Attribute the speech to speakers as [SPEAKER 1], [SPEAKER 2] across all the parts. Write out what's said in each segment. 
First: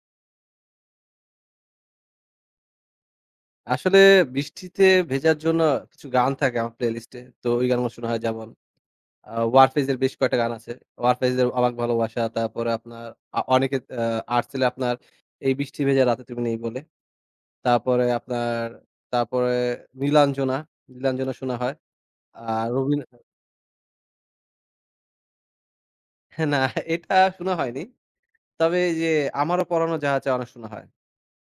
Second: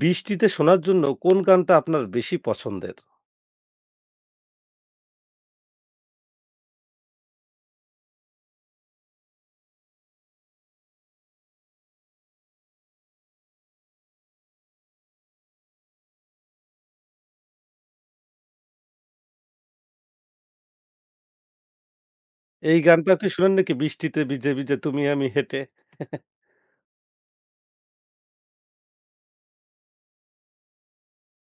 [SPEAKER 1] বৃষ্টিতে শোনার জন্য কোন গানটা আপনার বেশি পছন্দের?
[SPEAKER 2] আসলে বৃষ্টিতে ভেজার জন্য কিছু গান থাকে আমার প্লেলিস্টে। তো ওই গানগুলো শোনা হয় যেমন ওয়ারফেজ এর বেশ কয়েকটা গান আছে। ওয়ারফেজ এর 'অবাক ভালোবাসা' তারপরে আপনার আ অনেকে আ আর্টসেলের আপনার 'এই বৃষ্টি ভেজা রাতে তুমি নেই' বলে। তারপরে আপনার তারপরে 'নীলাঞ্জনা', 'নীলাঞ্জনা' শোনা হয়। আর
[SPEAKER 1] এই
[SPEAKER 2] রবীন
[SPEAKER 1] গানটা কি শোনেন নাকি? বৃষ্টিতে ভিজে, ভিজে তুমি আমি হেঁটে।
[SPEAKER 2] হ্যাঁ, না, এটা শোনা হয়নি। তবে এই যে 'আমারও পরানো যাহা চায়' অনেক শোনা হয়।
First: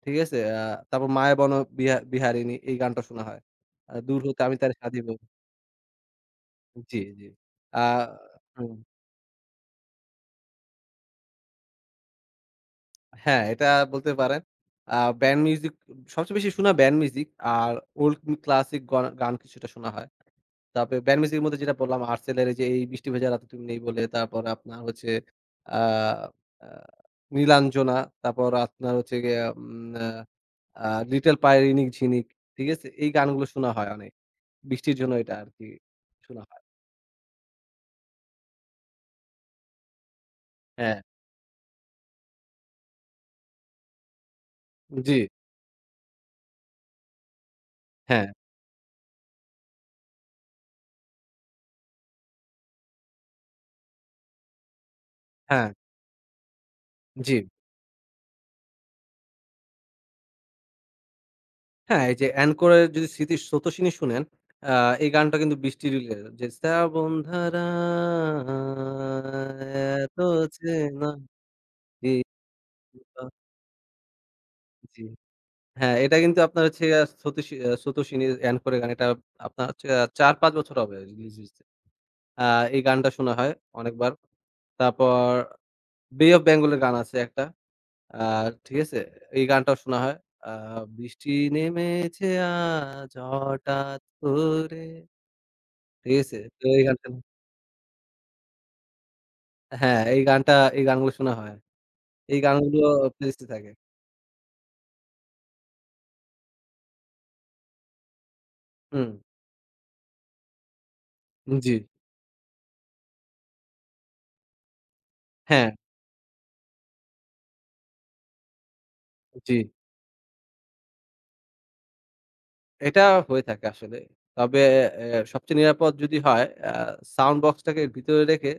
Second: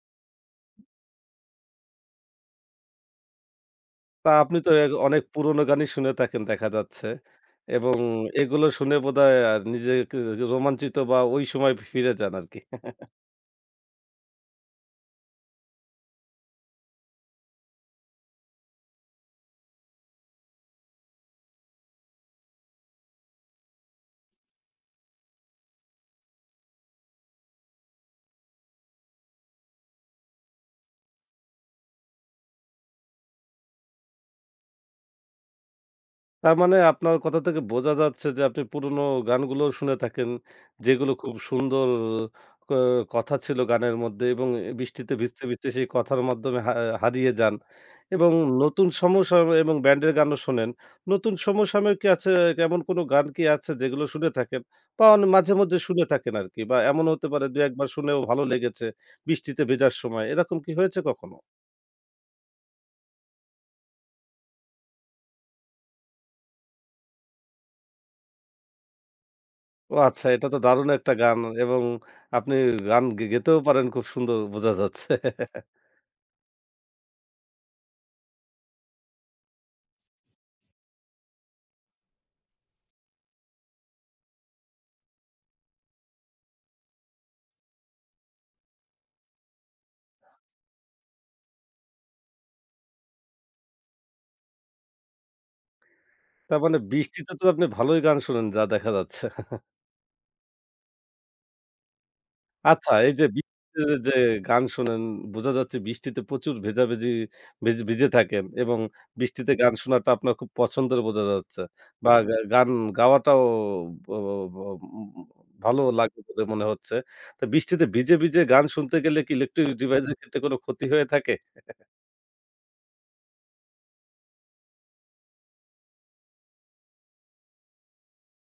[SPEAKER 2] ঠিক আছে? তারপর 'মায়াবন বিহারিণী' এই গানটা শোনা হয়। 'দূর
[SPEAKER 1] তা
[SPEAKER 2] হতে আমি
[SPEAKER 1] আপনি তো
[SPEAKER 2] তারে সাধিব'।
[SPEAKER 1] অনেক পুরোনো গানই শুনে থাকেন দেখা
[SPEAKER 2] জি,
[SPEAKER 1] যাচ্ছে।
[SPEAKER 2] জি। আ
[SPEAKER 1] এবং এগুলো
[SPEAKER 2] হুম,
[SPEAKER 1] শুনে বোধহয় নিজেকে রোমাঞ্চিত বা ওই সময় ফিরে যান আরকি।
[SPEAKER 2] হ্যাঁ, এটা বলতে পারেন। আ ব্যান্ড মিউজিক সবচেয়ে বেশি শোনা ব্যান্ড মিউজিক আর ওল্ড ক্লাসিক গান কিছুটা শোনা হয়। তারপরে ব্যান্ড মিউজিকের মধ্যে যেটা বললাম আর্টসেলের এই যে এই বৃষ্টি ভেজা রাতে তুমি নেই বলে, তারপর আপনার হচ্ছে আ আ নীলাঞ্জনা, তারপর আপনার হচ্ছে গিয়ে উম আ আ লিটল পায়ের ইনিক ঝিনিক, ঠিক আছে? এই গানগুলো শোনা হয় অনেক। বৃষ্টির জন্য এটা আরকি শোনা
[SPEAKER 1] তার
[SPEAKER 2] হয়।
[SPEAKER 1] মানে আপনার কথা থেকে বোঝা যাচ্ছে যে আপনি পুরোনো গানগুলোও শুনে থাকেন,
[SPEAKER 2] হ্যাঁ,
[SPEAKER 1] যেগুলো খুব সুন্দর ক কথা ছিল গানের মধ্যে এবং বৃষ্টিতে
[SPEAKER 2] জি,
[SPEAKER 1] ভিজতে, ভিজতে সেই কথার মাধ্যমে হারিয়ে যান
[SPEAKER 2] হ্যাঁ,
[SPEAKER 1] এবং নতুন সমসা এবং ব্যান্ডের গানও শোনেন। নতুন সমসাময়িক কি আছে, এমন কোনো গান কি আছে যেগুলো শুনে থাকেন? বা
[SPEAKER 2] হ্যাঁ,
[SPEAKER 1] মাঝে-মধ্যে শুনে থাকেন আরকি, বা এমন হতে
[SPEAKER 2] জি।
[SPEAKER 1] পারে ২-১ বার শুনেও ভালো লেগেছে বৃষ্টিতে ভেজার সময়। এরকম কি হয়েছে কখনো?
[SPEAKER 2] হ্যাঁ, এই যে অ্যানকোরের যদি স্মৃতির স্রোতোষিনী শুনেন, আ এই গানটা কিন্তু বৃষ্টি রিলেটেড, যে শ্রাবণ ধারা
[SPEAKER 1] ও
[SPEAKER 2] এত
[SPEAKER 1] আচ্ছা, এটা তো দারুণ
[SPEAKER 2] চেনা
[SPEAKER 1] একটা গান এবং আপনি গান গে
[SPEAKER 2] দিবা।
[SPEAKER 1] গেতেও পারেন খুব সুন্দর, বোঝা
[SPEAKER 2] জি।
[SPEAKER 1] যাচ্ছে।
[SPEAKER 2] হ্যাঁ, এটা কিন্তু আপনার হচ্ছে আ স্রোতোষী আ স্রোতোষিনী অ্যানকোরের গান। এটা আপনার হচ্ছে ৪-৫ বছর হবে রিলিজ হইছে। আ এই গানটা শোনা হয় অনেকবার। তারপর বে অফ বেঙ্গল এর গান আছে একটা। আ, ঠিক আছে? এই গানটাও শোনা হয়। আ বৃষ্টি নেমেছে আজ হঠাৎ করে, ঠিক আছে?
[SPEAKER 1] তার
[SPEAKER 2] তো
[SPEAKER 1] মানে
[SPEAKER 2] এই গানটা,
[SPEAKER 1] বৃষ্টিতে তো আপনি ভালোই গান শোনেন যা দেখা যাচ্ছে।
[SPEAKER 2] হ্যাঁ, এই গানটা এই গানগুলো শোনা হয়। এই গানগুলো
[SPEAKER 1] আচ্ছা, এই যে
[SPEAKER 2] প্লেলিস্টে থাকে।
[SPEAKER 1] বৃষ্টিতে যে গান শোনেন, বোঝা যাচ্ছে বৃষ্টিতে প্রচুর ভেজাভেজি ভিজে থাকেন এবং
[SPEAKER 2] হুম,
[SPEAKER 1] বৃষ্টিতে গান শোনাটা আপনার খুব পছন্দের বোঝা যাচ্ছে,
[SPEAKER 2] জি।
[SPEAKER 1] বা গান গাওয়াটাও ব ব উম
[SPEAKER 2] হ্যাঁ,
[SPEAKER 1] ভালো লাগে বলে মনে হচ্ছে। তো বৃষ্টিতে ভিজে, ভিজে গান শুনতে গেলে কি
[SPEAKER 2] জি।
[SPEAKER 1] ইলেকট্রিক ডিভাইস এর ক্ষেত্রে কোনো ক্ষতি হয়ে থাকে?
[SPEAKER 2] এটা হয়ে থাকে আসলে। তবে সবচেয়ে নিরাপদ যদি হয় সাউন্ড বক্সটাকে ভিতরে রেখে,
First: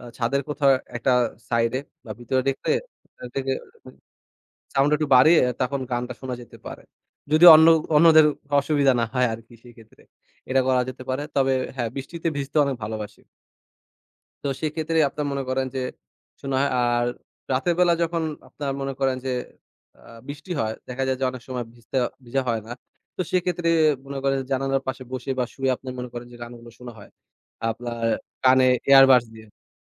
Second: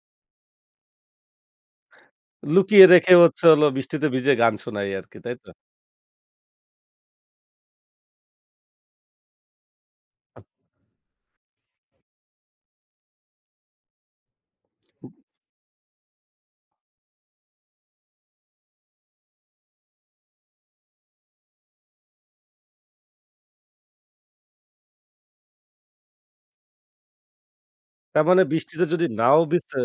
[SPEAKER 2] ছাদের কোথাও একটা সাইডে বা ভিতরে রেখে,
[SPEAKER 1] লুকিয়ে রেখে হচ্ছে
[SPEAKER 2] রেখে
[SPEAKER 1] হলো বৃষ্টিতে ভিজে গান শোনাই
[SPEAKER 2] সাউন্ড একটু
[SPEAKER 1] আরকি, তাই
[SPEAKER 2] বাড়িয়ে
[SPEAKER 1] তো?
[SPEAKER 2] তখন গানটা শোনা যেতে পারে। যদি অন্যদের অসুবিধা না হয় আরকি সেক্ষেত্রে। এটা করা যেতে পারে। তবে হ্যাঁ, বৃষ্টিতে ভিজতে অনেক ভালোবাসি। তো সেক্ষেত্রে আপনার মনে করেন যে শোনা হয়। আর রাতের বেলা যখন আপনার মনে করেন যে আ বৃষ্টি হয়, দেখা যায় যে অনেক সময় ভিজতে ভিজা হয় না। তো সেক্ষেত্রে মনে করেন জানালার পাশে বসে বা শুয়ে আপনি মনে করেন যে গানগুলো শোনা হয়। আপনার
[SPEAKER 1] তার মানে
[SPEAKER 2] কানে
[SPEAKER 1] বৃষ্টিতে যদি
[SPEAKER 2] এয়ারবাডস
[SPEAKER 1] নাও
[SPEAKER 2] দিয়ে।
[SPEAKER 1] ভিজে,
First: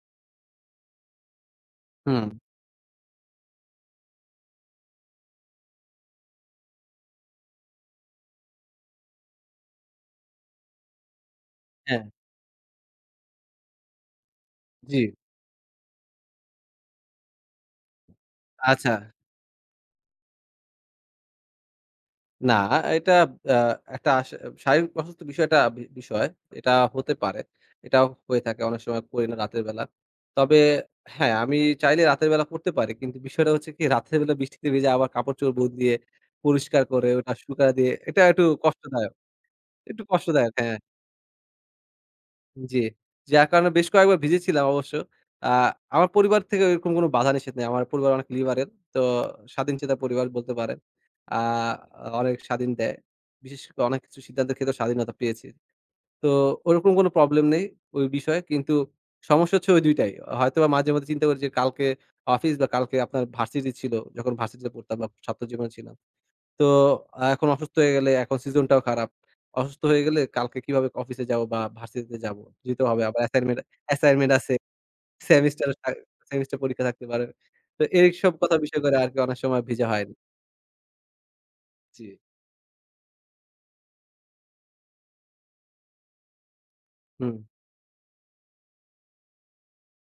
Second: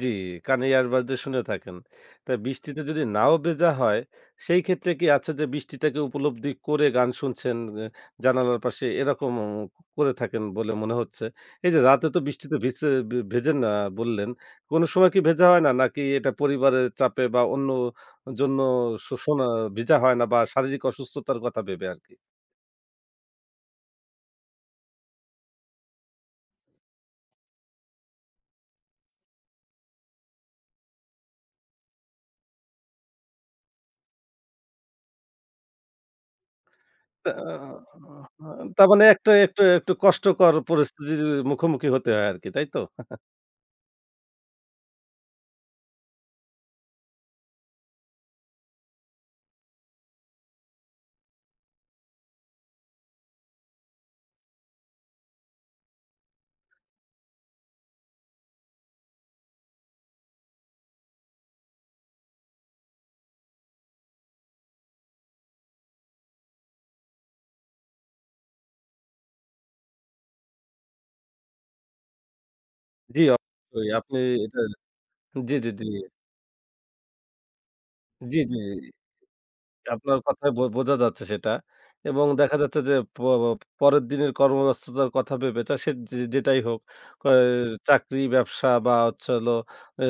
[SPEAKER 1] জি, কানে earbud দিয়ে শুনে থাকেন।
[SPEAKER 2] হুম,
[SPEAKER 1] তা বৃষ্টিতে যদি নাও ভেজা হয়, সেই ক্ষেত্রে কি আছে যে বৃষ্টিটাকে উপলব্ধি করে গান শুনছেন, এ জানালার পাশে এরকম করে থাকেন বলে মনে হচ্ছে। এই যে
[SPEAKER 2] হ্যাঁ,
[SPEAKER 1] রাতে তো বৃষ্টিতে ভিজছে ভেজেন না বললেন। কোনো
[SPEAKER 2] জি,
[SPEAKER 1] সময় কি ভেজা হয় না? নাকি এটা পরিবারের চাপে বা অন্য জন্য
[SPEAKER 2] আচ্ছা।
[SPEAKER 1] শোনা ভিজা হয় না, বা শারীরিক অসুস্থতার কথা ভেবে আরকি?
[SPEAKER 2] না, এটা আ একটা শারীরিক অসুস্থ বিষয়টা বিষয়। এটা হতে পারে। এটাও হয়ে থাকে। অনেক সময় করি না রাতের বেলা। তবে হ্যাঁ, আমি চাইলে রাতের বেলা করতে পারি। কিন্তু বিষয়টা হচ্ছে, কি রাতের বেলা বৃষ্টিতে ভিজে আবার কাপড়-চোপড় বদলিয়ে পরিষ্কার করে
[SPEAKER 1] আ
[SPEAKER 2] ওটা শুকায় দিয়ে এটা একটু
[SPEAKER 1] তার মানে
[SPEAKER 2] কষ্টদায়ক।
[SPEAKER 1] একটা একটা একটু
[SPEAKER 2] একটু কষ্টদায়ক,
[SPEAKER 1] কষ্টকর
[SPEAKER 2] হ্যাঁ।
[SPEAKER 1] পরিস্থিতির মুখোমুখি হতে হয় আরকি, তাই
[SPEAKER 2] জি।
[SPEAKER 1] তো?
[SPEAKER 2] যার কারণে বেশ কয়েকবার ভিজেছিলাম অবশ্য। আ আমার পরিবার থেকে এরকম কোনো বাধা নিষেধ নেই। আমার পরিবার অনেক লিবারেল। তো স্বাধীনচেতা পরিবার বলতে পারেন। আ অনেক স্বাধীন দেয়। বিশেষ করে অনেক কিছু সিদ্ধান্তের ক্ষেত্রে স্বাধীনতা পেয়েছি। তো ওরকম কোনো প্রবলেম নেই ওই বিষয়ে। কিন্তু সমস্যা হচ্ছে ওই ২ টাই। হয়তোবা মাঝে, মাঝে চিন্তা করি যে কালকে অফিস বা কালকে আপনার ভার্সিটি ছিল। যখন ভার্সিটিতে পড়তাম বা ছাত্র জীবনে ছিলাম। তো এখন অসুস্থ হয়ে গেলে এখন সিজনটাও খারাপ। অসুস্থ হয়ে গেলে কালকে কিভাবে অফিসে যাব বা ভার্সিটিতে যাব? যেতে হবে
[SPEAKER 1] জি,
[SPEAKER 2] আবার অ্যাসাইনমেন্ট
[SPEAKER 1] অবশ্যই আপনি
[SPEAKER 2] অ্যাসাইনমেন্ট আছে।
[SPEAKER 1] এটা। জি,
[SPEAKER 2] সেমিস্টার
[SPEAKER 1] জি, জি,
[SPEAKER 2] সেমিস্টার পরীক্ষা থাকতে পারে। তো এইসব
[SPEAKER 1] জি,
[SPEAKER 2] কথা
[SPEAKER 1] জি।
[SPEAKER 2] বিষয় করে আরকি অনেক সময় ভিজা হয়নি।
[SPEAKER 1] আপনার কথায় বোঝা যাচ্ছে সেটা।
[SPEAKER 2] জি।
[SPEAKER 1] এবং দেখা যাচ্ছে যে প প- পরের দিনের কর্মব্যস্ততার কথা ভেবে, তা সে যে যেটাই হোক, অ্যা
[SPEAKER 2] হুম,
[SPEAKER 1] চাকরি, ব্যবসা বা হচ্ছে হলো অ্যা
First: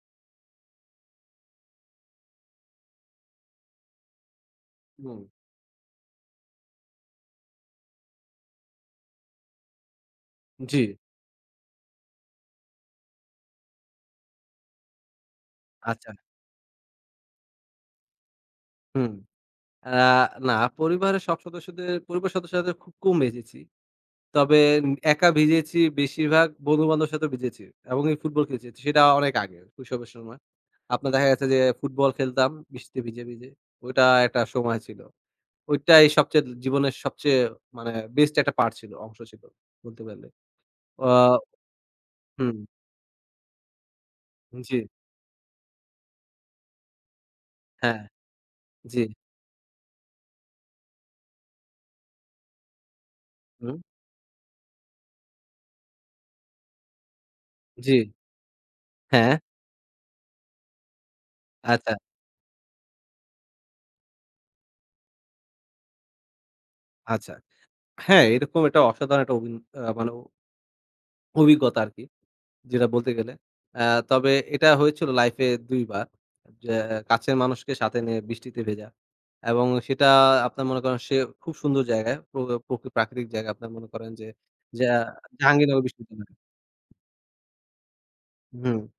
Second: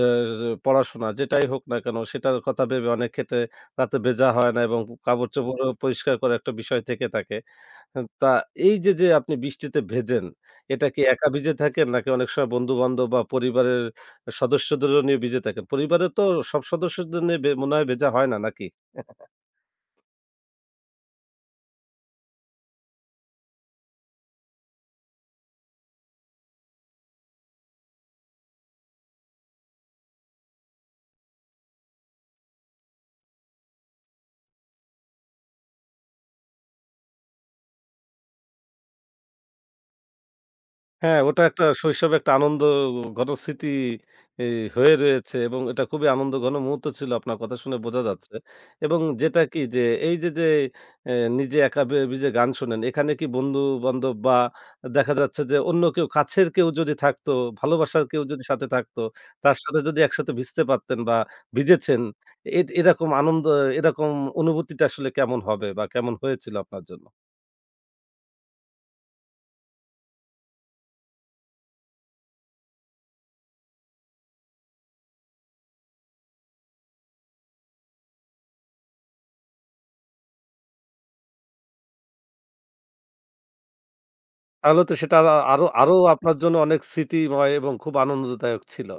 [SPEAKER 1] পড়াশোনা, যেটাই হোক না কেন সেটার কথা ভেবে অনেক ক্ষেত্রে রাতে ভেজা হয় না এবং
[SPEAKER 2] হুম।
[SPEAKER 1] কাপড়-চোপড়ও পরিষ্কার করার একটা বিষয় থেকে থাকে। তা এই যে, আপনি বৃষ্টিতে ভেজেন,
[SPEAKER 2] জি,
[SPEAKER 1] এটা কি একা ভিজে থাকেন নাকি অনেক সময় বন্ধু-বান্ধব বা পরিবারের সদস্যদেরও নিয়ে ভিজে থাকেন?
[SPEAKER 2] আচ্ছা।
[SPEAKER 1] পরিবারের তো সব সদস্যদের নিয়ে মনে হয় ভেজা হয় না নাকি?
[SPEAKER 2] হুম। আ না, পরিবারের সব সদস্যদের, পরিবারের সদস্যদের খুব কম ভেজেছি। তবে একা ভিজেছি, বেশিরভাগ বন্ধু-বান্ধবের সাথে ভিজেছি এবং এই ফুটবল খেলেছি। সেটা অনেক আগে শৈশবের সময়। আপনার দেখা গেছে যে ফুটবল খেলতাম বৃষ্টিতে ভিজে, ভিজে। ওইটা একটা সময় ছিল। ওইটাই সবচেয়ে জীবনের সবচেয়ে মানে বেস্ট একটা পার্ট ছিল, অংশ ছিল বলতে পারলে। আ
[SPEAKER 1] হ্যাঁ, ওটা একটা শৈশবে একটা
[SPEAKER 2] হুম,
[SPEAKER 1] আনন্দ ঘন স্মৃতি ই
[SPEAKER 2] জি,
[SPEAKER 1] হয়ে রয়েছে এবং এটা খুবই আনন্দঘন মুহূর্ত ছিল, আপনার কথা শুনে
[SPEAKER 2] হ্যাঁ,
[SPEAKER 1] বোঝা যাচ্ছে। এবং
[SPEAKER 2] জি,
[SPEAKER 1] যেটা কি যে, এই যে, যে এ নিজে একা নিজে গান শোনেন, এখানে কি
[SPEAKER 2] হুম,
[SPEAKER 1] বন্ধু-বান্ধব বা দেখা যাচ্ছে যে অন্য কেউ, কাছের কেউ যদি থাকতো,
[SPEAKER 2] জি,
[SPEAKER 1] ভালোবাসার কেউ যদি সাথে থাকতো,
[SPEAKER 2] হ্যাঁ,
[SPEAKER 1] তার সাথে যদি একসাথে ভিজতে পারতেন বা
[SPEAKER 2] আচ্ছা,
[SPEAKER 1] ভিজেছেন, এ এরকম আনন্দ এরকম অনুভূতিটা আসলে কেমন হবে বা কেমন হয়েছিল আপনার জন্য?
[SPEAKER 2] আচ্ছা। হ্যাঁ, এরকম একটা অসাধারণ একটা অভিন আ মানে অভিজ্ঞতা আরকি। যেটা বলতে গেলে। আ তবে এটা হয়েছিল লাইফে ২ বার। যে কাছের মানুষকে সাথে নিয়ে বৃষ্টিতে ভেজা। এবং সেটা আপনার মনে করেন, সে খুব সুন্দর জায়গায়। প্রাকৃতিক জায়গা আপনার মনে করেন যে
[SPEAKER 1] তাহলে
[SPEAKER 2] যা
[SPEAKER 1] তো সেটা আ আরো
[SPEAKER 2] জাহাঙ্গীরনগর
[SPEAKER 1] আরো
[SPEAKER 2] বিশ্ববিদ্যালয়।
[SPEAKER 1] আপনার জন্য অনেক স্মৃতিময় এবং খুব আনন্দদায়ক
[SPEAKER 2] হুম।
[SPEAKER 1] ছিল।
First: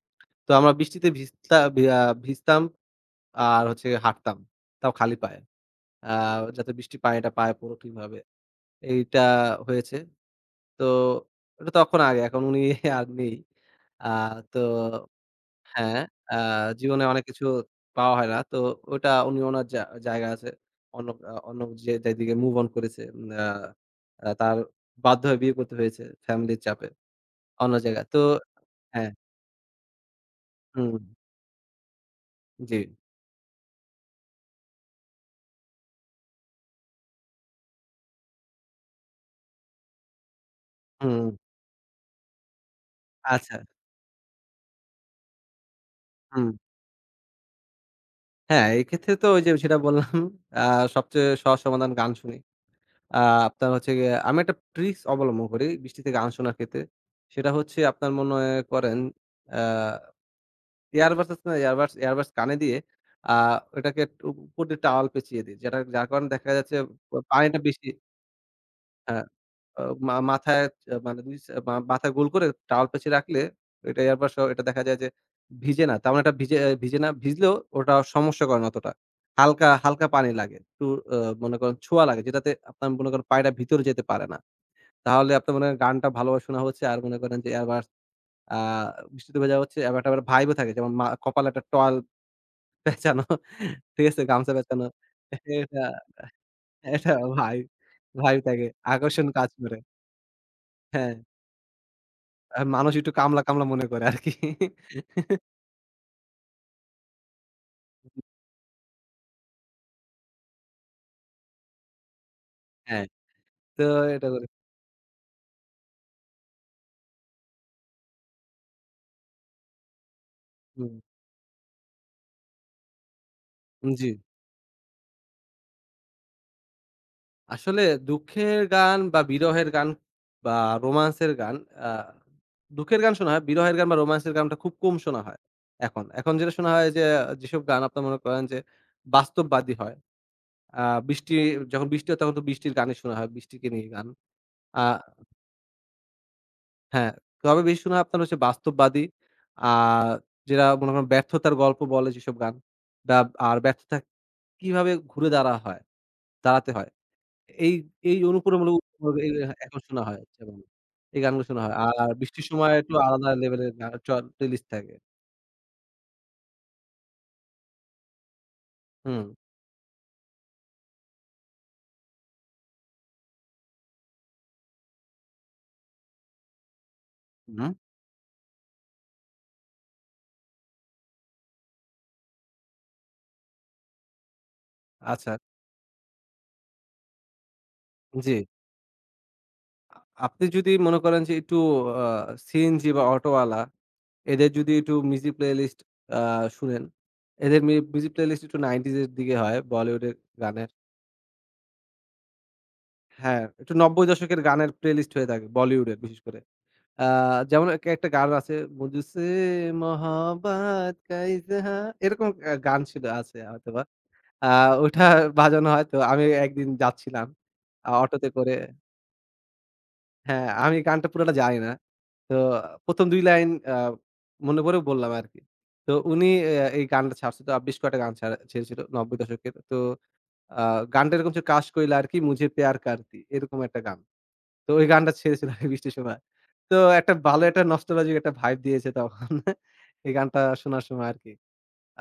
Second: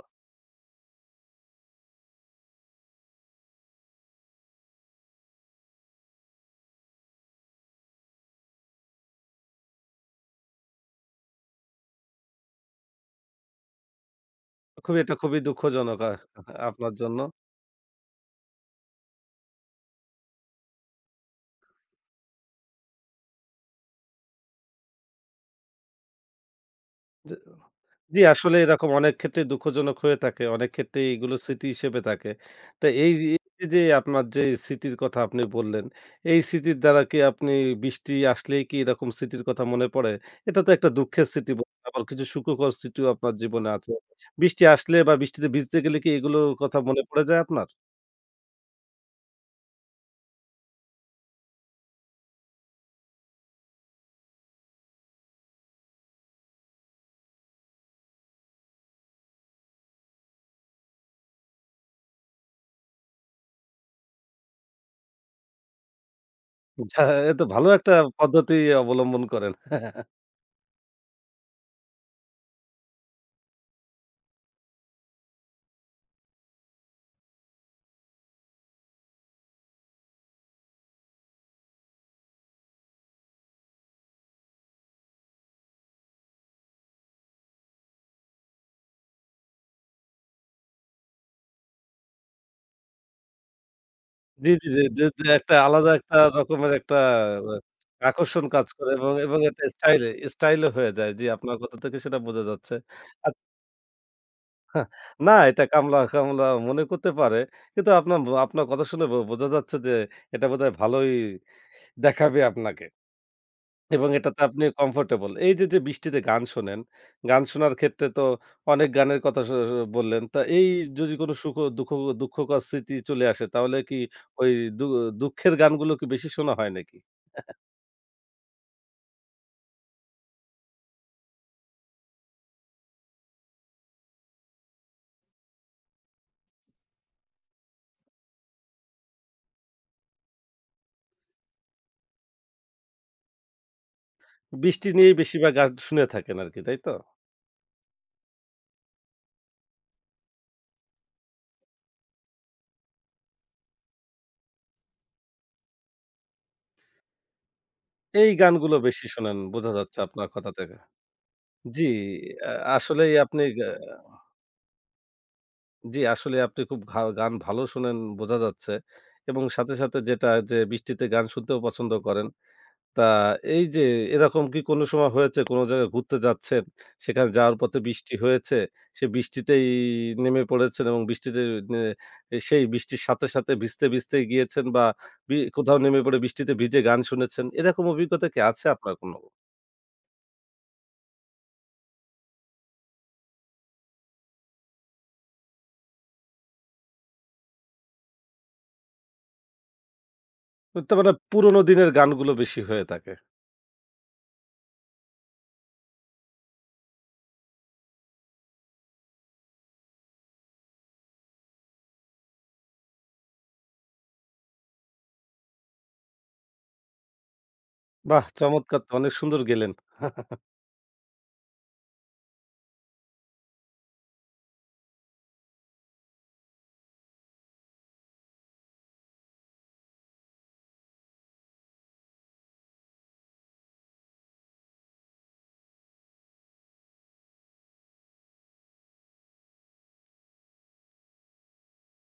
[SPEAKER 2] তো আমরা বৃষ্টিতে ভিজতাম আর হচ্ছে হাঁটতাম। তাও খালি পায়ে। আ যাতে বৃষ্টির পানিটা পায়ে পড়ুক ঠিকভাবে। এইটা হয়েছে। তো ওটা তখন আগে, এখন উনি আর নেই। আ তো
[SPEAKER 1] খুবই দুঃখজনক
[SPEAKER 2] হ্যাঁ, আ
[SPEAKER 1] আপনার
[SPEAKER 2] জীবনে
[SPEAKER 1] জন্য।
[SPEAKER 2] অনেক কিছু পাওয়া হয় না। তো ওটা উনি উনার জায়গা আছে। অন্য যে যেদিকে মুভ অন করেছে, আ আ তার বাধ্য হয়ে বিয়ে করতে হয়েছে ফ্যামিলির চাপে
[SPEAKER 1] জি,
[SPEAKER 2] অন্য জায়গায়।
[SPEAKER 1] জি,
[SPEAKER 2] তো
[SPEAKER 1] আসলে এরকম
[SPEAKER 2] হ্যাঁ,
[SPEAKER 1] অনেক ক্ষেত্রে দুঃখজনক হয়ে থাকে। অনেক
[SPEAKER 2] হুম,
[SPEAKER 1] ক্ষেত্রে এইগুলো স্মৃতি হিসেবে থাকে।
[SPEAKER 2] জি,
[SPEAKER 1] তো এই যে আপনার যে স্মৃতির কথা আপনি বললেন, এই স্মৃতির দ্বারা কি আপনি, বৃষ্টি আসলেই কি এরকম স্মৃতির কথা মনে পড়ে? এটা তো একটা দুঃখের
[SPEAKER 2] হুম,
[SPEAKER 1] স্মৃতি বলতে, আবার কিছু সুখকর স্মৃতিও আপনার
[SPEAKER 2] আচ্ছা,
[SPEAKER 1] জীবনে আছে। বৃষ্টি আসলে বা বৃষ্টিতে ভিজতে গেলে কি এগুলোর
[SPEAKER 2] হুম।
[SPEAKER 1] কথা মনে পড়ে যায় আপনার?
[SPEAKER 2] হ্যাঁ, এক্ষেত্রে তো ওই যে সেটা বললাম, আ সবচেয়ে সহজ সমাধান গান শুনি। আ আপনার হচ্ছে গিয়ে আমি একটা ট্রিকস অবলম্বন করি বৃষ্টিতে গান শোনার ক্ষেত্রে। সেটা হচ্ছে আপনার মনে করেন, আ এয়ারবাস আছে না? এয়ারবাস এয়ারবাস কানে দিয়ে আ ওটাকে একটু উপর দিয়ে টাওয়াল পেঁচিয়ে দিই। যেটা যার কারণে দেখা যাচ্ছে
[SPEAKER 1] আচ্ছা,
[SPEAKER 2] প
[SPEAKER 1] এ তো
[SPEAKER 2] পানিটা
[SPEAKER 1] ভালো
[SPEAKER 2] বেশি,
[SPEAKER 1] একটা পদ্ধতি অবলম্বন
[SPEAKER 2] হ্যাঁ,
[SPEAKER 1] করেন।
[SPEAKER 2] আ মা মাথায় আ মানে নিচ মা মাথা গোল করে টাওয়াল পেঁচিয়ে রাখলে এটা এয়ারবাস সহ এটা দেখা যায় যে ভিজে না। তেমন একটা ভিজে, আহ, ভিজে না। ভিজলেও ওটা সমস্যা করে না অতটা। হালকা, হালকা পানি লাগে। একটু আ মনে করেন ছোঁয়া লাগে, যেটাতে আপনার মনে করেন পানিটা ভিতরে যেতে পারে না। তাহলে আপনার মনে করেন গানটা ভালোভাবে শোনা হচ্ছে। আর মনে করেন যে এয়ারবাস আ বৃষ্টিতে ভেজা হচ্ছে। আবার একটা ভাইব ও থাকে যেমন মা কপালে একটা টয়াল পেঁচানো। ঠিক আছে?
[SPEAKER 1] জি,
[SPEAKER 2] গামছা
[SPEAKER 1] জি, জি,
[SPEAKER 2] পেঁচানো।
[SPEAKER 1] যে, যে, একটা
[SPEAKER 2] এটা
[SPEAKER 1] আলাদা একটা রকমের একটা
[SPEAKER 2] এটা ভাই ভাই
[SPEAKER 1] আকর্ষণ
[SPEAKER 2] তাকে
[SPEAKER 1] কাজ করে, এবং,
[SPEAKER 2] আকর্ষণ
[SPEAKER 1] এবং
[SPEAKER 2] কাজ
[SPEAKER 1] এটা
[SPEAKER 2] করে।
[SPEAKER 1] স্টাইলও হয়ে যায়।
[SPEAKER 2] হ্যাঁ,
[SPEAKER 1] জি, আপনার কথা থেকে সেটা বোঝা
[SPEAKER 2] আর
[SPEAKER 1] যাচ্ছে।
[SPEAKER 2] মানুষ একটু
[SPEAKER 1] আচ্ছা,
[SPEAKER 2] কামলা, কামলা মনে করে আরকি।
[SPEAKER 1] না, এটা কামলা, কামলা মনে করতে পারে। কিন্তু আপনার, আপনার কথা শুনে বোঝা যাচ্ছে যে এটা বোধহয় ভালোই দেখাবে আপনাকে।
[SPEAKER 2] হ্যাঁ, তো
[SPEAKER 1] এবং
[SPEAKER 2] এটা
[SPEAKER 1] এটাতে
[SPEAKER 2] করে।
[SPEAKER 1] আপনি কমফোর্টেবল। এই যে, যে বৃষ্টিতে গান শোনেন, গান শোনার ক্ষেত্রে তো অনেক গানের কথা স স বললেন। তা এই,
[SPEAKER 2] হুম,
[SPEAKER 1] যদি কোনো সুখ দুঃখ দুঃখকর স্মৃতি চলে আসে তাহলে কি
[SPEAKER 2] জি।
[SPEAKER 1] ওই দু দুঃখের গানগুলো কি বেশি শোনা হয় নাকি?
[SPEAKER 2] আসলে দুঃখের গান বা বিরহের গান বা রোমান্সের গান, আ দুঃখের গান শোনা হয়। বিরহের গান বা রোমান্সের গানটা খুব কম শোনা হয় এখন। এখন যেটা শোনা হয় যে যেসব গান আপনার মনে করেন যে বাস্তববাদী হয়। আ বৃষ্টি, যখন বৃষ্টি হয় তখন তো বৃষ্টির গানই শোনা হয়, বৃষ্টিকে নিয়ে গান। আ
[SPEAKER 1] বৃষ্টি নিয়েই বেশিরভাগ গান শুনে থাকেন আরকি, তাই তো?
[SPEAKER 2] হ্যাঁ, তবে বেশি শোনা আপনার হচ্ছে বাস্তববাদী। আ যেটা মনে করেন ব্যর্থতার গল্প বলে যেসব গান। দা আর ব্যর্থতা কিভাবে ঘুরে দাঁড়াতে হয়। এই এই
[SPEAKER 1] এই গানগুলো বেশি
[SPEAKER 2] অনুপ্রেরণামূলক, এই
[SPEAKER 1] শোনেন বোঝা
[SPEAKER 2] এখন
[SPEAKER 1] যাচ্ছে
[SPEAKER 2] শোনা হয়,
[SPEAKER 1] আপনার কথা
[SPEAKER 2] যেমন
[SPEAKER 1] থেকে।
[SPEAKER 2] এই গানগুলো শোনা হয়।
[SPEAKER 1] জি,
[SPEAKER 2] আর বৃষ্টির
[SPEAKER 1] আ
[SPEAKER 2] সময় একটু
[SPEAKER 1] আসলেই
[SPEAKER 2] আলাদা
[SPEAKER 1] আপনি গা
[SPEAKER 2] লেভেলের গান চ প্লেলিস্ট থাকে।
[SPEAKER 1] জি, আসলে আপনি খুব গান ভালো শোনেন বোঝা যাচ্ছে,
[SPEAKER 2] হুম।
[SPEAKER 1] এবং সাথে, সাথে যেটা যে বৃষ্টিতে গান শুনতেও পছন্দ করেন। তা এই যে, এরকম কি কোনো সময় হয়েছে, কোনো জায়গায় ঘুরতে যাচ্ছেন, সেখানে যাওয়ার
[SPEAKER 2] হুম।
[SPEAKER 1] পথে বৃষ্টি হয়েছে, সে বৃষ্টিতেই নেমে পড়েছেন এবং বৃষ্টিতে নে সেই বৃষ্টির সাথে, সাথে ভিজতে, ভিজতে গিয়েছেন, বা
[SPEAKER 2] আচ্ছা,
[SPEAKER 1] কোথাও নেমে পড়ে বৃষ্টিতে ভিজে গান শুনেছেন। এরকম অভিজ্ঞতা
[SPEAKER 2] জি।
[SPEAKER 1] কি আছে আপনার কোনো?
[SPEAKER 2] আ আপনি যদি মনে করেন যে একটু আ সিএনজি বা অটোওয়ালা, এদের যদি একটু মিউজিক প্লেলিস্ট আ শুনেন, এদের মিউজিক প্লেলিস্ট একটু ৯০s এর দিকে হয় বলিউডের গানের।
[SPEAKER 1] তো মানে পুরোনো দিনের গানগুলো বেশি হয়ে থাকে।
[SPEAKER 2] হ্যাঁ, একটু ৯০ দশকের গানের প্লেলিস্ট হয়ে থাকে বলিউডের বিশেষ করে। আ যেমন এক একটা গান আছে "মুঝসে মহব্বত কা ইজহার", এরকম গান ছিল, আছে হয়তোবা। আ ওটা বাজানো হয়, তো আমি একদিন যাচ্ছিলাম
[SPEAKER 1] বাহ!
[SPEAKER 2] অটোতে করে।
[SPEAKER 1] চমৎকার তো, অনেক সুন্দর গেলেন।
[SPEAKER 2] হ্যাঁ, আমি গানটা পুরাটা জানি না। তো ১ম ২ লাইন মনে পড়ে বললাম আরকি। তো উনি এই গানটা ছাড়ছিল। বেশ কয়েকটা গান ছেড়েছিল ৯০ দশকের। তো আ গানটা এরকম ছিল, "কাশ कोई लड़की मुझे प्यार करती", এরকম একটা গান। তো ওই গানটা ছেড়েছিল আমি বৃষ্টির সময়। তো একটা ভালো একটা নস্টালজিক একটা ভাইব দিয়েছে তখন এই গানটা শোনার সময় আরকি।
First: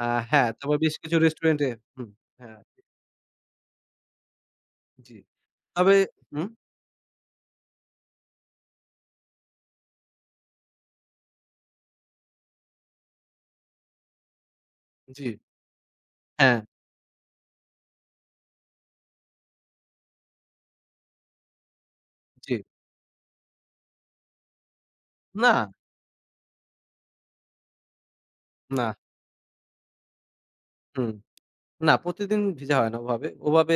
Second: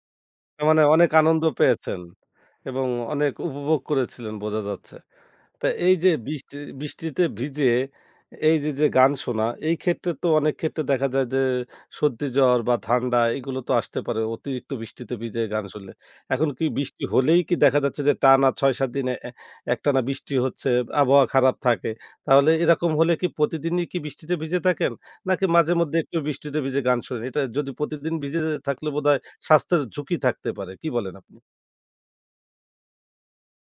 [SPEAKER 2] আ হ্যাঁ,
[SPEAKER 1] তার
[SPEAKER 2] তারপর
[SPEAKER 1] মানে
[SPEAKER 2] বেশ
[SPEAKER 1] অনেক
[SPEAKER 2] কিছু
[SPEAKER 1] আনন্দ
[SPEAKER 2] রেস্টুরেন্টে,
[SPEAKER 1] পেয়েছেন
[SPEAKER 2] হুম, হ্যাঁ,
[SPEAKER 1] এবং অনেক উপভোগ করেছিলেন বোঝা যাচ্ছে।
[SPEAKER 2] জি।
[SPEAKER 1] তা এই
[SPEAKER 2] তবে
[SPEAKER 1] যে
[SPEAKER 2] হুম?
[SPEAKER 1] বৃষ্টিতে ভিজে, এই যে, যে গান শোনা, এই ক্ষেত্রে তো অনেক ক্ষেত্রে দেখা যায় যে সর্দি, জ্বর বা ঠান্ডা এগুলো তো আসতে পারে অতিরিক্ত বৃষ্টিতে
[SPEAKER 2] জি,
[SPEAKER 1] ভিজে গান শুনলে। এখন
[SPEAKER 2] হ্যাঁ,
[SPEAKER 1] কি বৃষ্টি হলেই কি দেখা যাচ্ছে যে টানা ৬-৭ দিন এ এ একটানা বৃষ্টি হচ্ছে, আবহাওয়া খারাপ থাকে। তাহলে
[SPEAKER 2] জি।
[SPEAKER 1] এরকম হলে কি প্রতিদিনই কি বৃষ্টিতে ভিজে থাকেন? নাকি
[SPEAKER 2] না,
[SPEAKER 1] মাঝে মধ্যে একটু বৃষ্টিতে ভিজে গান শোনেন? এটা যদি প্রতিদিন ভিজে
[SPEAKER 2] না,
[SPEAKER 1] থাকলে বোধহয় স্বাস্থ্যের ঝুঁকি থাকতে পারে। কি
[SPEAKER 2] হুম।
[SPEAKER 1] বলেন আপনি?
[SPEAKER 2] না, প্রতিদিন ভিজা হয় না ওভাবে। ওভাবে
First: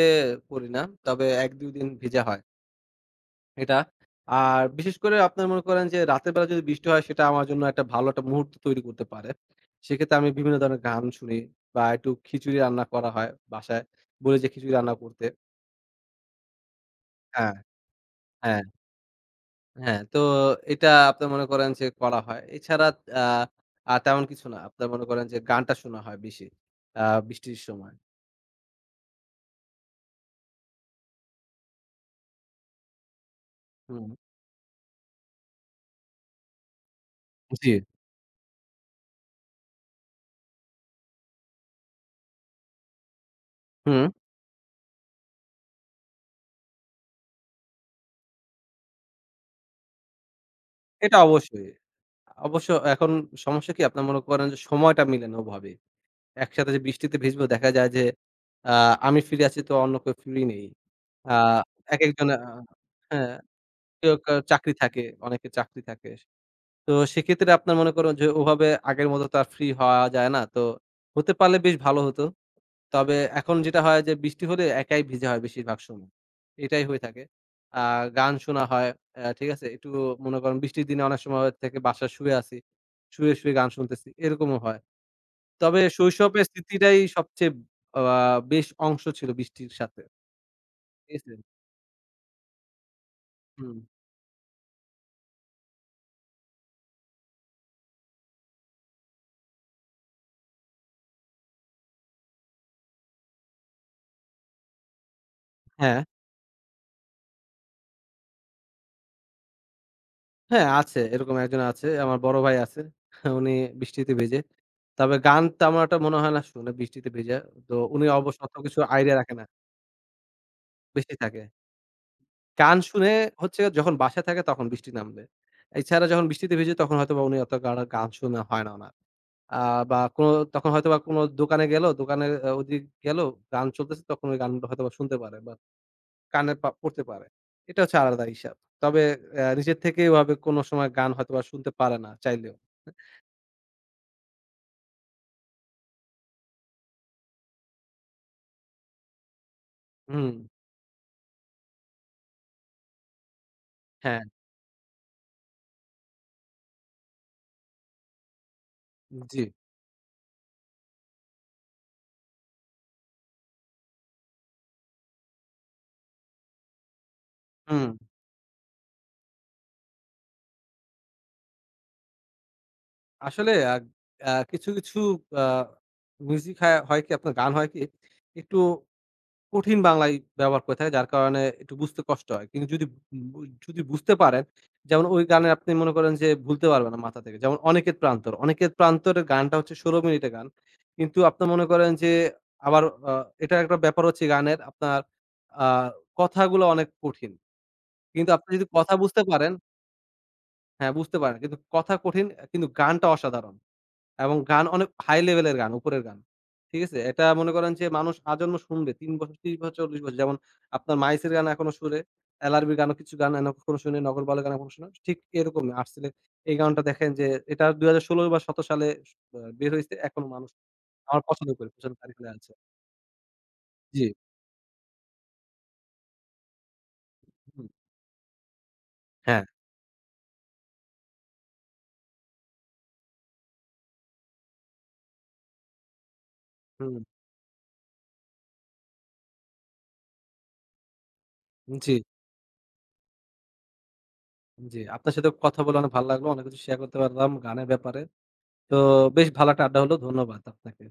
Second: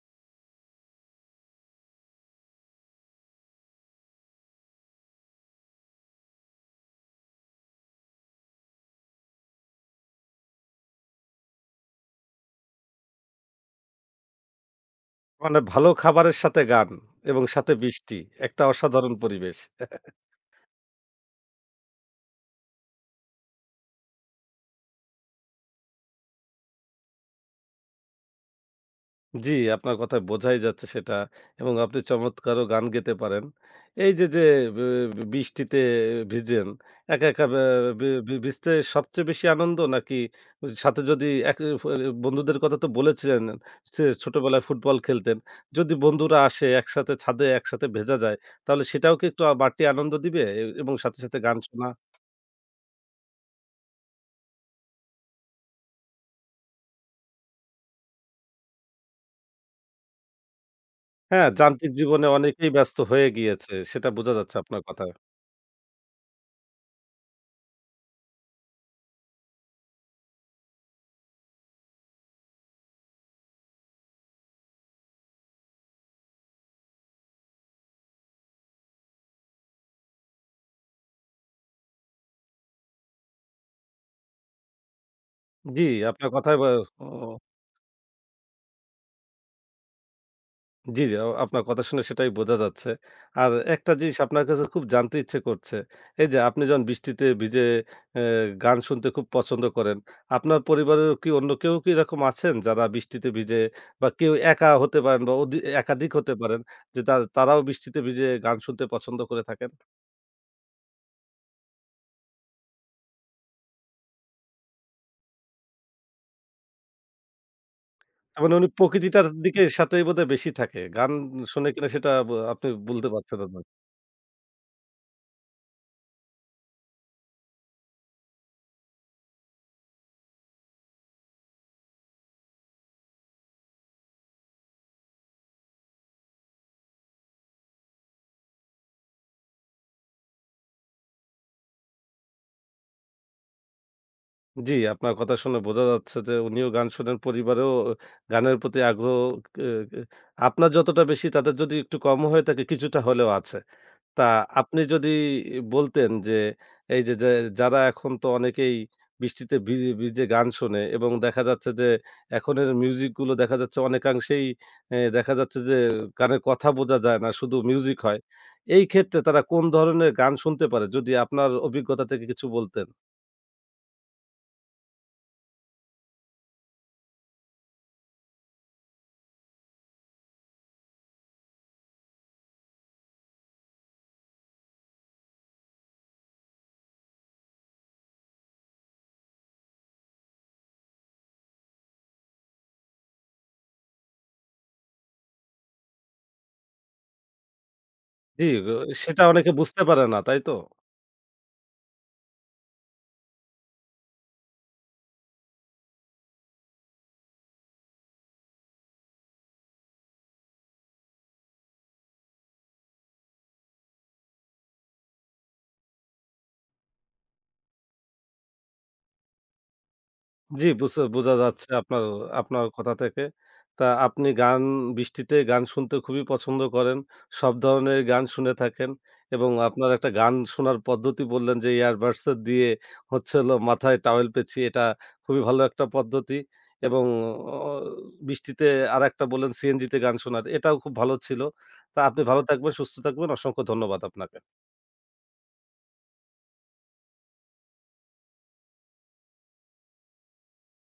[SPEAKER 2] করি না। তবে ১-২ দিন ভিজা হয়। এটা, আর বিশেষ করে আপনার মনে করেন যে রাতের বেলা যদি বৃষ্টি হয়, সেটা আমার জন্য একটা ভালো একটা মুহূর্ত তৈরি করতে পারে। সেক্ষেত্রে আমি বিভিন্ন ধরনের গান শুনি বা একটু খিচুড়ি রান্না করা হয় বাসায়। বলি যে খিচুড়ি রান্না করতে।
[SPEAKER 1] মানে ভালো খাবারের সাথে গান এবং
[SPEAKER 2] হ্যাঁ,
[SPEAKER 1] সাথে বৃষ্টি। একটা
[SPEAKER 2] হ্যাঁ,
[SPEAKER 1] অসাধারণ পরিবেশ।
[SPEAKER 2] হ্যাঁ। তো এটা আপনার মনে করেন যে করা হয়। এছাড়া আ আর তেমন কিছু না। আপনার মনে করেন যে গানটা শোনা হয় বেশি। আ বৃষ্টির সময়।
[SPEAKER 1] জি, আপনার কথায় বোঝাই যাচ্ছে সেটা, এবং আপনি চমৎকারও গান গেতে পারেন।
[SPEAKER 2] হুম।
[SPEAKER 1] এই যে, যে বি বি বৃষ্টিতে ভিজেন, একা, একা, বে
[SPEAKER 2] জি।
[SPEAKER 1] বি বি ভিজতে সবচেয়ে বেশি আনন্দ নাকি সাথে যদি এক ফ বন্ধুদের কথা তো বলেছিলেন, সে
[SPEAKER 2] হুম।
[SPEAKER 1] ছোটবেলায় ফুটবল খেলতেন। যদি বন্ধুরা আসে, একসাথে ছাদে একসাথে ভেজা যায়, তাহলে সেটাও কি একটু বাড়তি আনন্দ দিবে এবং
[SPEAKER 2] এটা
[SPEAKER 1] সাথে, সাথে গান
[SPEAKER 2] অবশ্যই।
[SPEAKER 1] শোনা?
[SPEAKER 2] অবশ্য এখন সমস্যা কি আপনার মনে করেন যে সময়টা মিলে না ওভাবে। একসাথে যে বৃষ্টিতে ভিজবো দেখা যায় যে আ আমি ফ্রি আছি তো অন্য কেউ ফ্রি নেই। আ
[SPEAKER 1] হ্যাঁ, যান্ত্রিক জীবনে
[SPEAKER 2] একেকজন আ
[SPEAKER 1] অনেকেই ব্যস্ত হয়ে
[SPEAKER 2] হ্যাঁ,
[SPEAKER 1] গিয়েছে। সেটা
[SPEAKER 2] কেউ,
[SPEAKER 1] বোঝা
[SPEAKER 2] কেউ
[SPEAKER 1] যাচ্ছে
[SPEAKER 2] চাকরি
[SPEAKER 1] আপনার
[SPEAKER 2] থাকে,
[SPEAKER 1] কথায়।
[SPEAKER 2] অনেকের চাকরি থাকে। তো সেক্ষেত্রে আপনার মনে করুন যে ওভাবে আগের মতো তো আর ফ্রি হওয়া যায় না। তো হতে পারলে বেশ ভালো হতো। তবে এখন যেটা হয় যে বৃষ্টি হলে একাই ভিজা হয় বেশিরভাগ সময়। এটাই হয়ে থাকে। আ গান শোনা হয়, ঠিক আছে? একটু মনে করেন বৃষ্টির দিনে অনেক সময় থেকে বাসায় শুয়ে আছি। শুয়ে, শুয়ে গান শুনতেছি। এরকমও হয়। তবে
[SPEAKER 1] জি, আপনার
[SPEAKER 2] শৈশবের
[SPEAKER 1] কথায় বা
[SPEAKER 2] স্মৃতিটাই
[SPEAKER 1] ও
[SPEAKER 2] সবচেয়ে আ বেশ অংশ ছিল বৃষ্টির সাথে।
[SPEAKER 1] জি, জি,
[SPEAKER 2] ঠিক আছে?
[SPEAKER 1] আপনার কথা শুনে সেটাই বোঝা যাচ্ছে। আর
[SPEAKER 2] হুম।
[SPEAKER 1] একটা জিনিস আপনার কাছে খুব জানতে ইচ্ছে করছে। এই যে আপনি যখন বৃষ্টিতে ভিজে অ্যা গান শুনতে খুব পছন্দ করেন। আপনার পরিবারের কি অন্য কেউ কি এরকম আছেন যারা বৃষ্টিতে ভিজে, বা কেউ একা হতে পারেন বা
[SPEAKER 2] হ্যাঁ,
[SPEAKER 1] একাধিক হতে পারেন, যে তা তারাও বৃষ্টিতে ভিজে গান শুনতে পছন্দ করে থাকেন?
[SPEAKER 2] হ্যাঁ আছে। এরকম একজন আছে। আমার বড় ভাই আছে। উনি বৃষ্টিতে ভেজে। তবে গান তেমন একটা মনে হয় না শুনে বৃষ্টিতে ভেজা। তো উনি
[SPEAKER 1] তার
[SPEAKER 2] অবশ্য
[SPEAKER 1] মানে
[SPEAKER 2] অত
[SPEAKER 1] উনি
[SPEAKER 2] কিছু আইডিয়া
[SPEAKER 1] প্রকৃতিটার
[SPEAKER 2] রাখে না।
[SPEAKER 1] দিকে সাথেই বোধহয় বেশি থাকে। গান
[SPEAKER 2] বেশি থাকে।
[SPEAKER 1] শোনে কিনা সেটা আপনি
[SPEAKER 2] গান
[SPEAKER 1] বলতে
[SPEAKER 2] শুনে
[SPEAKER 1] পারছেন না।
[SPEAKER 2] হচ্ছে যখন বাসায় থাকে তখন বৃষ্টি নামলে। এছাড়া যখন বৃষ্টিতে ভিজি তখন হয়তোবা উনি অত গান শোনা হয় না উনার। আ বা কোন তখন হয়তোবা কোন দোকানে গেল, দোকানে ওদিক গেল, গান চলতেছে, তখন ওই গানগুলো হয়তোবা শুনতে পারে বা কানে পা পড়তে পারে। এটা হচ্ছে আলাদা হিসাব। তবে নিজের থেকে ওভাবে কোন সময় গান হয়তোবা শুনতে পারে না চাইলেও।
[SPEAKER 1] জি, আপনার কথা শুনে বোঝা যাচ্ছে যে উনিও গান শোনেন, পরিবারেও গানের প্রতি আগ্রহ ক ক
[SPEAKER 2] হুম,
[SPEAKER 1] আপনার যতটা বেশি তাদের যদি একটু কমও হয়ে থাকে, কিছুটা হলেও আছে।
[SPEAKER 2] হ্যাঁ,
[SPEAKER 1] তা আপনি যদি বলতেন যে, এই যে, যে যারা এখন তো অনেকেই
[SPEAKER 2] জি।
[SPEAKER 1] বৃষ্টিতে ভিজে গান শোনে, এবং দেখা যাচ্ছে যে এখনের মিউজিক গুলো দেখা যাচ্ছে অনেকাংশেই দেখা যাচ্ছে যে কানে কথা বোঝা যায় না, শুধু
[SPEAKER 2] হুম।
[SPEAKER 1] মিউজিক হয়। এই ক্ষেত্রে তারা কোন ধরনের গান শুনতে পারে? যদি আপনার অভিজ্ঞতা থেকে কিছু বলতেন।
[SPEAKER 2] আসলে আ আ কিছু, কিছু আ মিউজিক, হ্যাঁ, হয় কি আপনার গান, হয় কি একটু কঠিন বাংলায় ব্যবহার করে থাকে, যার কারণে একটু বুঝতে কষ্ট হয়। কিন্তু যদি বু যদি বুঝতে পারেন, যেমন ওই গানের আপনি মনে করেন যে ভুলতে পারবেন না মাথা থেকে। যেমন 'অনিকেত প্রান্তর', 'অনিকেত প্রান্তরের' গানটা হচ্ছে ১৬ মিনিটের গান। কিন্তু আপনি মনে করেন যে আবার, আ এটা একটা ব্যাপার হচ্ছে গানের আপনার, আ কথাগুলো অনেক কঠিন। কিন্তু
[SPEAKER 1] জি,
[SPEAKER 2] আপনি যদি কথা বুঝতে
[SPEAKER 1] সেটা অনেকে
[SPEAKER 2] পারেন,
[SPEAKER 1] বুঝতে পারে না, তাই তো?
[SPEAKER 2] হ্যাঁ, বুঝতে পারেন। কিন্তু কথা কঠিন, কিন্তু গানটা অসাধারণ। এবং গান অনেক হাই লেভেলের গান, উপরের গান। ঠিক আছে? এটা মনে করেন যে মানুষ আজন্ম শুনবে। ৩ বছর, ৩০ বছর, ৪০ বছর। যেমন আপনার মাইসের গান এখনো শুনে, এলআরবির গানও, কিছু গান এন কখনো শুনি, নগরবাউলের গান এখনো শুনি। ঠিক এরকম আর্টসেলের এই গানটা দেখেন যে এটা ২০১৬ বা ১৭ সালে স বের হইছে। এখনো মানুষ
[SPEAKER 1] জি,
[SPEAKER 2] আমার
[SPEAKER 1] বোঝা
[SPEAKER 2] পছন্দ
[SPEAKER 1] যাচ্ছে
[SPEAKER 2] করি। পছন্দের
[SPEAKER 1] আপনার,
[SPEAKER 2] তালিকায় আছে।
[SPEAKER 1] আপনার কথা থেকে। তা
[SPEAKER 2] জি,
[SPEAKER 1] আপনি বৃষ্টিতে গান শুনতে খুবই পছন্দ করেন। সব
[SPEAKER 2] হুম,
[SPEAKER 1] ধরনের গান শুনে থাকেন,
[SPEAKER 2] হ্যাঁ,
[SPEAKER 1] এবং আপনার একটা গান শোনার পদ্ধতি বললেন যে earbuds এ দিয়ে, হচ্ছে হলো মাথায় টাওয়েল পেঁচিয়ে, এটা খুবই ভালো একটা পদ্ধতি।
[SPEAKER 2] হুম,
[SPEAKER 1] এবং অ বৃষ্টিতে আরেকটা বললেন সিএনজিতে গান শোনার। এটাও খুব ভালো ছিল।
[SPEAKER 2] জি,
[SPEAKER 1] তা আপনি ভালো থাকবেন, সুস্থ থাকবেন। অসংখ্য ধন্যবাদ আপনাকে।
[SPEAKER 2] জি। আপনার সাথে কথা বলে অনেক ভালো লাগলো। অনেক কিছু শেয়ার করতে পারলাম গানের ব্যাপারে। তো বেশ ভালো একটা আড্ডা হলো। ধন্যবাদ আপনাকে।